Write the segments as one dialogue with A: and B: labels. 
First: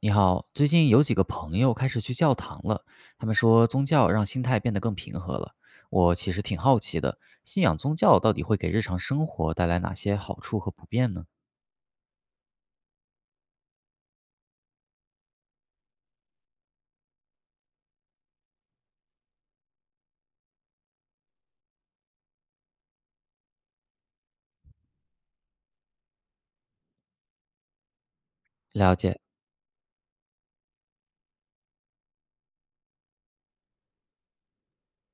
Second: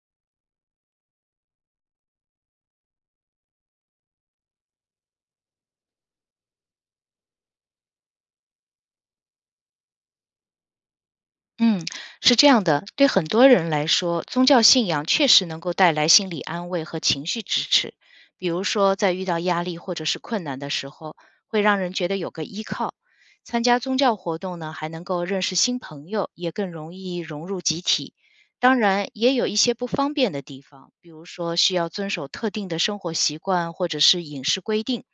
A: 你好，最近有几个朋友开始去教堂了，他们说宗教让心态变得更平和了。我其实挺好奇的，信仰宗教到底会给日常生活带来哪些好处和不便呢？
B: 嗯，是这样的，对很多人来说，宗教信仰确实能够带来心理安慰和情绪支持。比如说，在遇到压力或者是困难的时候，会让人觉得有个依靠。参加宗教活动呢，还能够认识新朋友，也更容易融入集体。当
A: 了
B: 然，
A: 解，
B: 也有一些不方便的地方，比如说需要遵守特定的生活习惯或者是饮食规定，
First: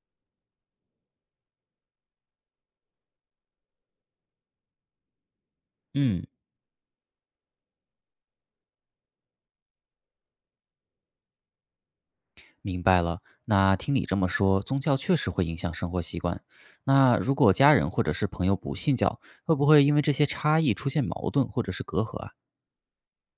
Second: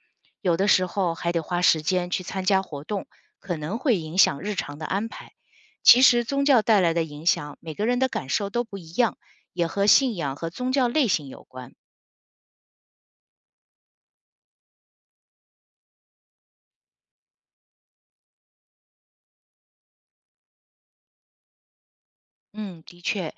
B: 有的时候还得花时间去参加活动，可能会影响日常的安排。其实
A: 嗯，
B: 宗教带来的影响，每个人的感受都不一样，也和信仰和宗教类型有关。
A: 明白了。那听你这么说，宗教确实会影响生活习惯。那如果家人或者是朋友不信教，会不会因为这些差异出现矛盾或者是隔阂啊？
B: 嗯，的确，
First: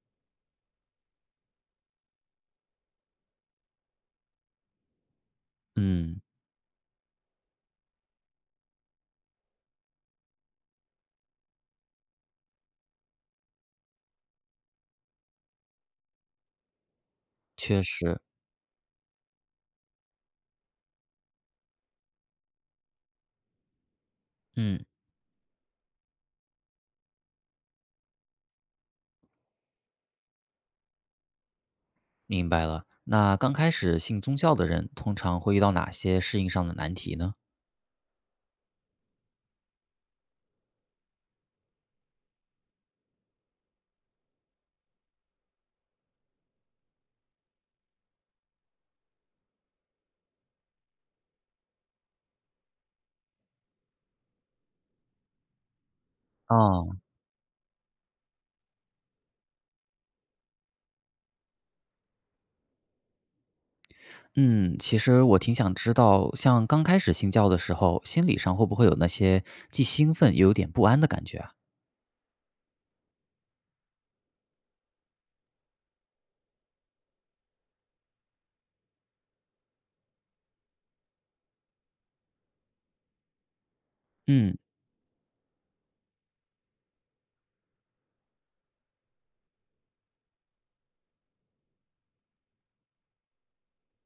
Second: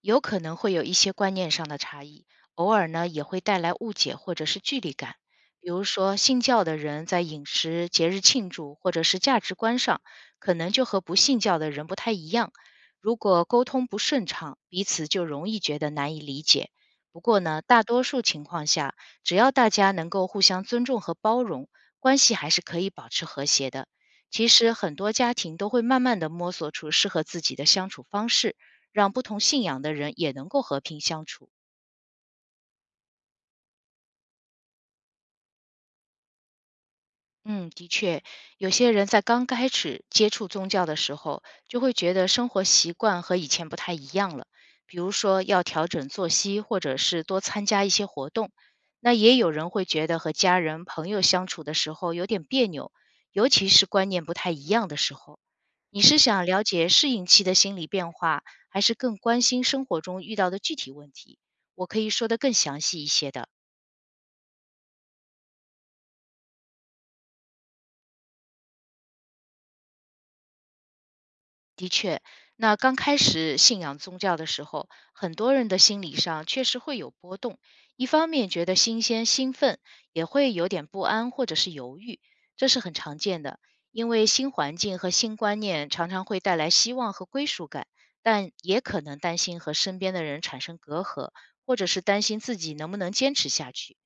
B: 有可能会有一些观念上的差异，偶尔呢也会带来误解或者是距离感。比如说，
A: 嗯，
B: 信教的人在饮食、节日庆祝或者是价值观上，可能就和不信教的人不太一样。如果沟通不顺畅，彼此就容易觉得难以理解。不过呢，
A: 确
B: 大多
A: 实，
B: 数情况下，只要大家能够互相尊重和包容，关系还是可以保持和谐的。其实
A: 嗯。
B: 很多家庭都会慢慢的摸索出适合自己的相处方式，让不同信仰的人也能够和平相处。
A: 明白了。那刚开始信宗教的人，通常会遇到哪些适应上的难题呢？
B: 嗯，的确，有些人在刚开始接触宗教的时候，就会觉得生活习惯和以前不太一样了，比如说要调整作息，或者是多参加一些活动。那也有人会觉得和家人、朋友相处的时候有点别扭，尤其是观念不太一样的时候。你是想了解
A: 哦，
B: 适应期的心理变化，还是更关心生活中遇到的具体问题？我可以说得更详细一些的。
A: 嗯，其实我挺想知道，像刚开始信教的时候，心理上会不会有那些既兴奋又有点不安的感觉啊？
B: 那刚开始信仰宗教的时候，很多人的心理上确实会有波动，一方面觉得新鲜兴奋，也会有点不安或者是犹豫，这是很常见的。因为新
A: 嗯，
B: 环境和新观念常常会带来希望和归属感，但也可能担心和身边的人产生隔阂，或者是担心自己能不能坚持下去。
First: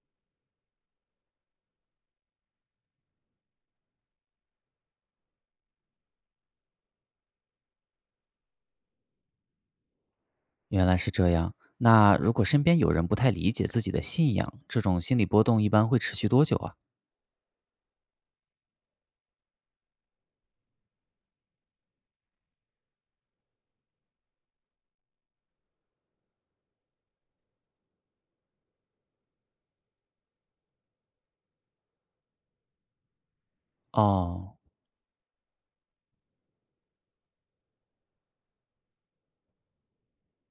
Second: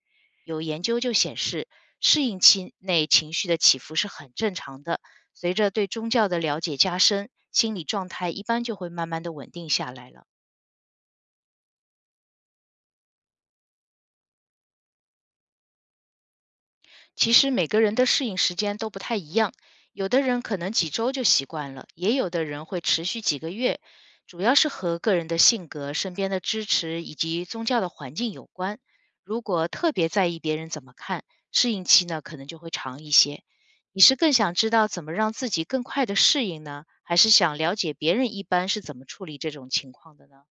B: 有研究就显示，适应期内情绪的起伏是很正常的，随着对宗教的了解加深，心理状态一般就会慢慢的稳定下来了。
A: 原来是这样。那如果身边有人不太理解自己的信仰，这种心理波动一般会持续多久啊？
B: 其实每个人的适应时间都不太一样，有的人可能几周就习惯了，也有的人会持续几个月，主要是和个人的性格、身边的支持以及宗教的环境有关。如果特别在意别人怎么看，适应期呢可能就会长一些。你是更想
A: 哦，
B: 知道怎么让自己更快的适应呢，还是想了解别人一般是怎么处理这种情况的呢？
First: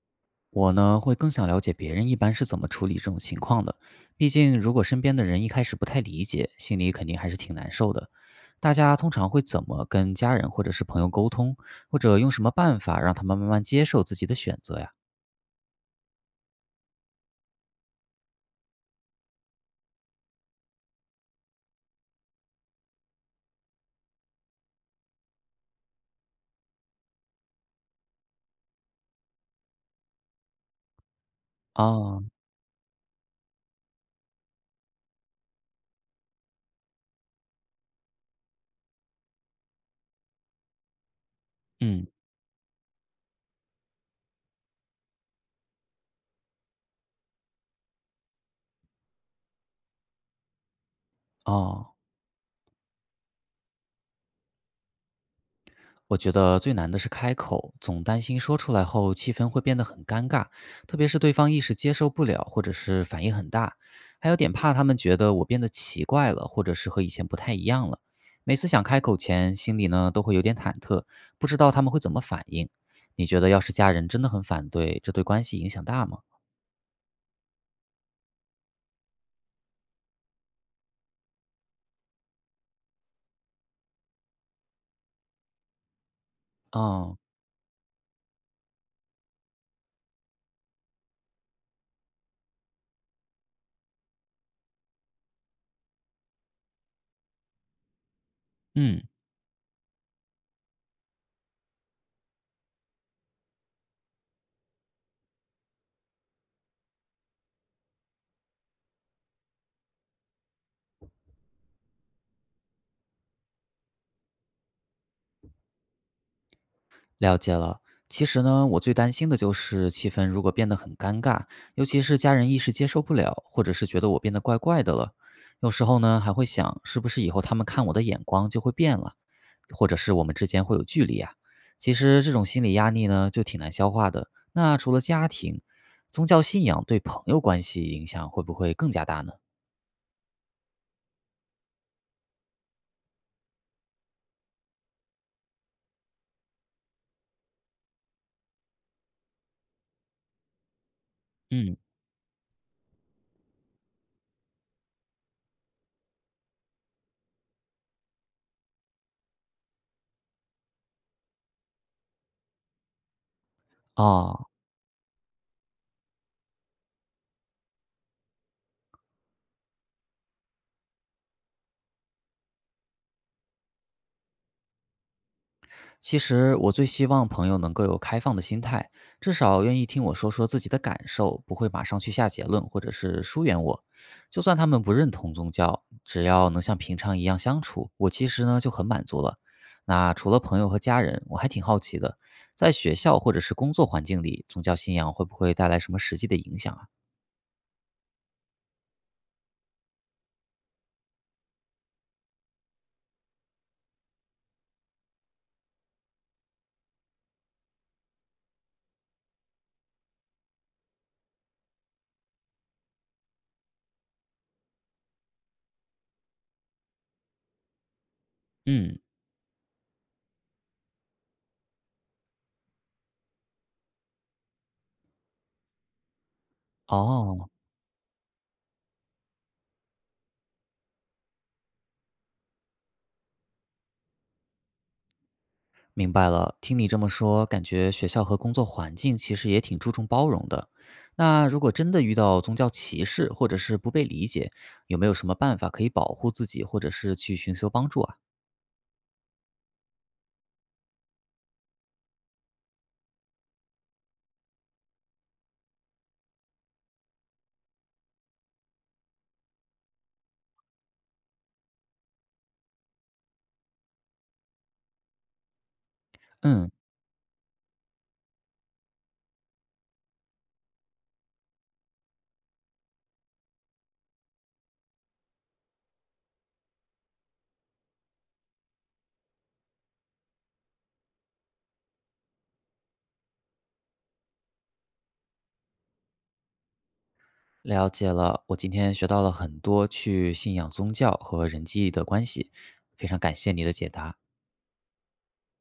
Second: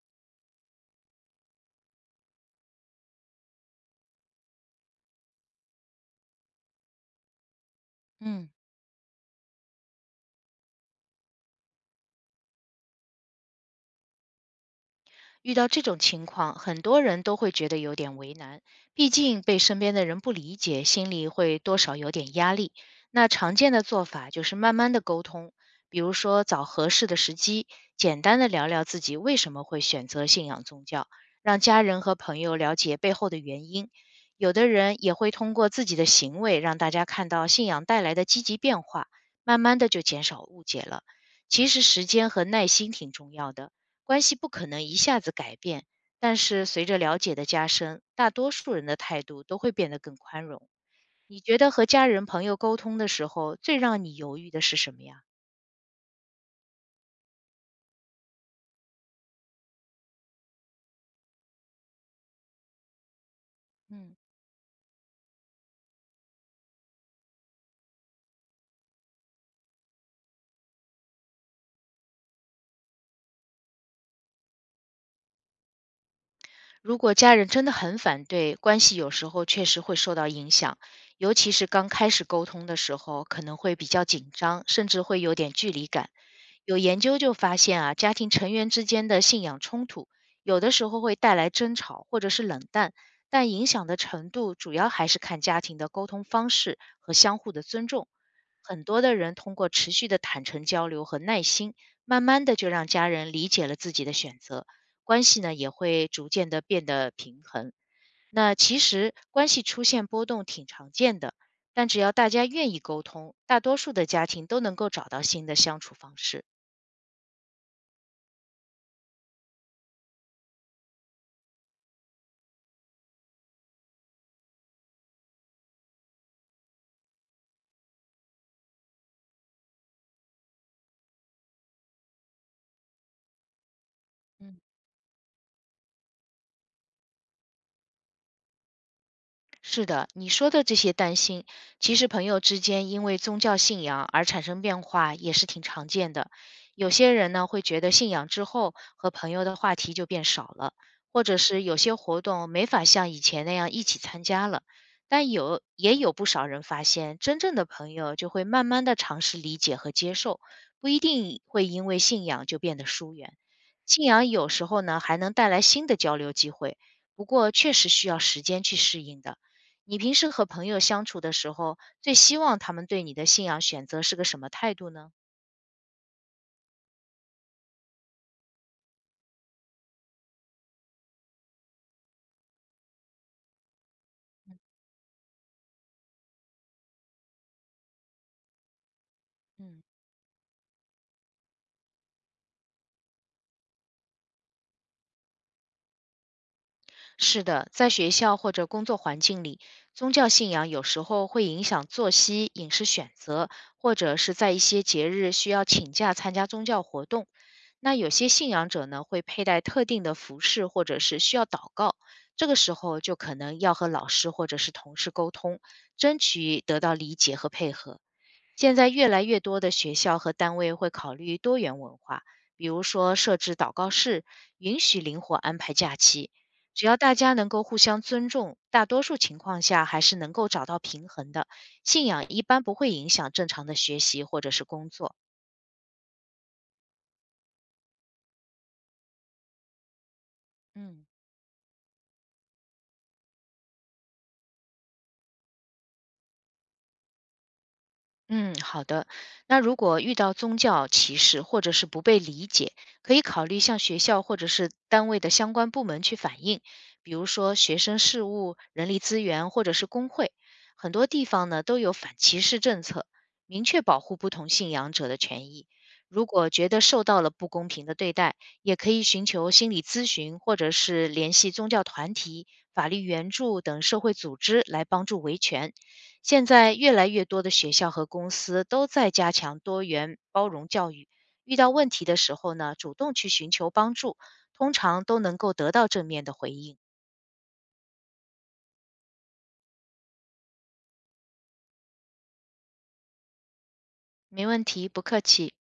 A: 我呢，会更想了解别人一般是怎么处理这种情况的。毕竟，如果身边的人一开始不太理解，心里肯定还是挺难受的。
B: 嗯。
A: 大家通常会怎么跟家人或者是朋友沟通，或者用什么办法让他们慢慢接受自己的选择呀？
B: 遇到这种情况，很多人都会觉得有点为难，毕竟被身边的人不理解，心里会多少有点压力。那常见的做法就是慢慢的沟通，比如说找合适的时机，简单的聊聊自己为什么会选择信仰宗教，让家人和
A: 哦，
B: 朋友了解背后的原因。有的人也会通过自己的行为让大家看到信仰带来的积极变化，慢慢的就减少误解了。其实时
A: 嗯，
B: 间和耐心挺重要的，关系不可能一下子改变，但是随着了解的加深，大多数人的态度都会变得更宽容。你觉得和
A: 哦。
B: 家人朋友沟通的时候，最让你犹豫的是什么呀？
A: 我觉得最难的是开口，总担心说出来后气氛会变得很尴尬，特别是对方一时接受不了，或者是反应很大，
B: 嗯，
A: 还有点怕他们觉得我变得奇怪了，或者是和以前不太一样了。每次想开口前，心里呢都会有点忐忑，不知道他们会怎么反应。你觉得要是家人真的很反对，这对关系影响大吗？
B: 如果家人真的很反对，关系有时候确实会受到影响，尤其是刚开始沟通的时候，可能会比较紧张，甚至会有点距离感。有研
A: 哦，
B: 究就发现啊，家庭成员之间的信仰冲突，有的时候会带来争吵或者是冷淡，但影响的程度主要还是看家庭的沟通方式和相互的尊重。很多
A: 嗯。
B: 的人通过持续的坦诚交流和耐心，慢慢的就让家人理解了自己的选择，关系呢也会逐渐的变得平衡。那其实关系出现波动挺常见的，但只要大家愿意沟通，大多数的家庭都能够找到新的相处方式。
A: 了解了。其实呢，我最担心的就是气氛如果变得很尴尬，尤其是家人一时接受不了，或者是觉得我变得怪怪的了。有时候呢，还会想，是不是以后他们看我的眼光就会变了，或者是我们之间会有距离啊？其实这种心理压力呢，就挺难消化的。
B: 嗯，
A: 那除了家庭，宗教信仰对朋友关系影响会不会更加大呢？
B: 是的，你说的这些担心，其实朋友之间因为宗教信仰而产生变化也是挺常见的。有些人呢会觉得信仰之后和朋友的话题就变少了，或者是有
A: 嗯，
B: 些活动没法像以前那样一起参加了。但有也有不少人发现，真正的朋友就会慢慢的尝试理解和接受，不一定会因为信仰就变得疏远。信仰
A: 哦，
B: 有时候呢还能带来新的交流机会，不过确实需要时间去适应的。你平时和朋友相处的时候，最希望他们对你的信仰选择是个什么态度呢？
A: 其实我最希望朋友能够有开放的心态，至少愿意听我说说自己的感受，不会马上去下结论或者是疏远我。就算他们不认同宗教，只要能像平常一样相处，我其实呢就很满足了。
B: 嗯，
A: 那除了朋友和家人，我还挺好奇的，在学校或者是工作环境里，宗教信仰会不会带来什么实际的影响啊？
B: 是的，在学校或者工作环境里，宗教信仰有时候会影响作息、饮食选择，或者是在一些节日需要请假参加宗教活动。那有些信仰者呢，会佩戴特定的服饰，或者是需要祷告。这个时候就可能要和老师或者是同事沟通，争取得到理解和配合。现在
A: 嗯，
B: 越来越多的学校和单位会考虑多元文化，比如说设置祷告室，允许灵活安排假期。只要大家能
A: 哦，
B: 够互相尊重，大多数情况下还是能够找到平衡的。信仰一般不会影响正常的学习或者是工作。
A: 明白了，听你这么说，感觉学校和工作环境其实也挺注重包容的。
B: 嗯。
A: 那如果真的遇到宗教歧视或者是不被理解，有没有什么办法可以保护自己，或者是去寻求帮助啊？
B: 嗯，好的。那如果遇到宗教歧视或者是不被理解，可以考虑向学校或者是单位的相关部门去反映，比如说学生事务、人力资源或者是工会。很多地方呢都有反歧视政策，明确保护不同信仰者的权益。如果觉
A: 嗯，
B: 得受到了不公平的对待，也可以寻求心理咨询，或者是联系宗教团体、法律援助等社会组织来帮助维权。现在越来越多的学校和公司都在加强多元包容教育，遇到问题的时候呢，主动去寻求帮助，通常都能够得到正面的回应。
A: 了解了，我今天学到了很多去信仰宗教和人际的关系，非常感谢你的解答。
B: 没问题，不客气。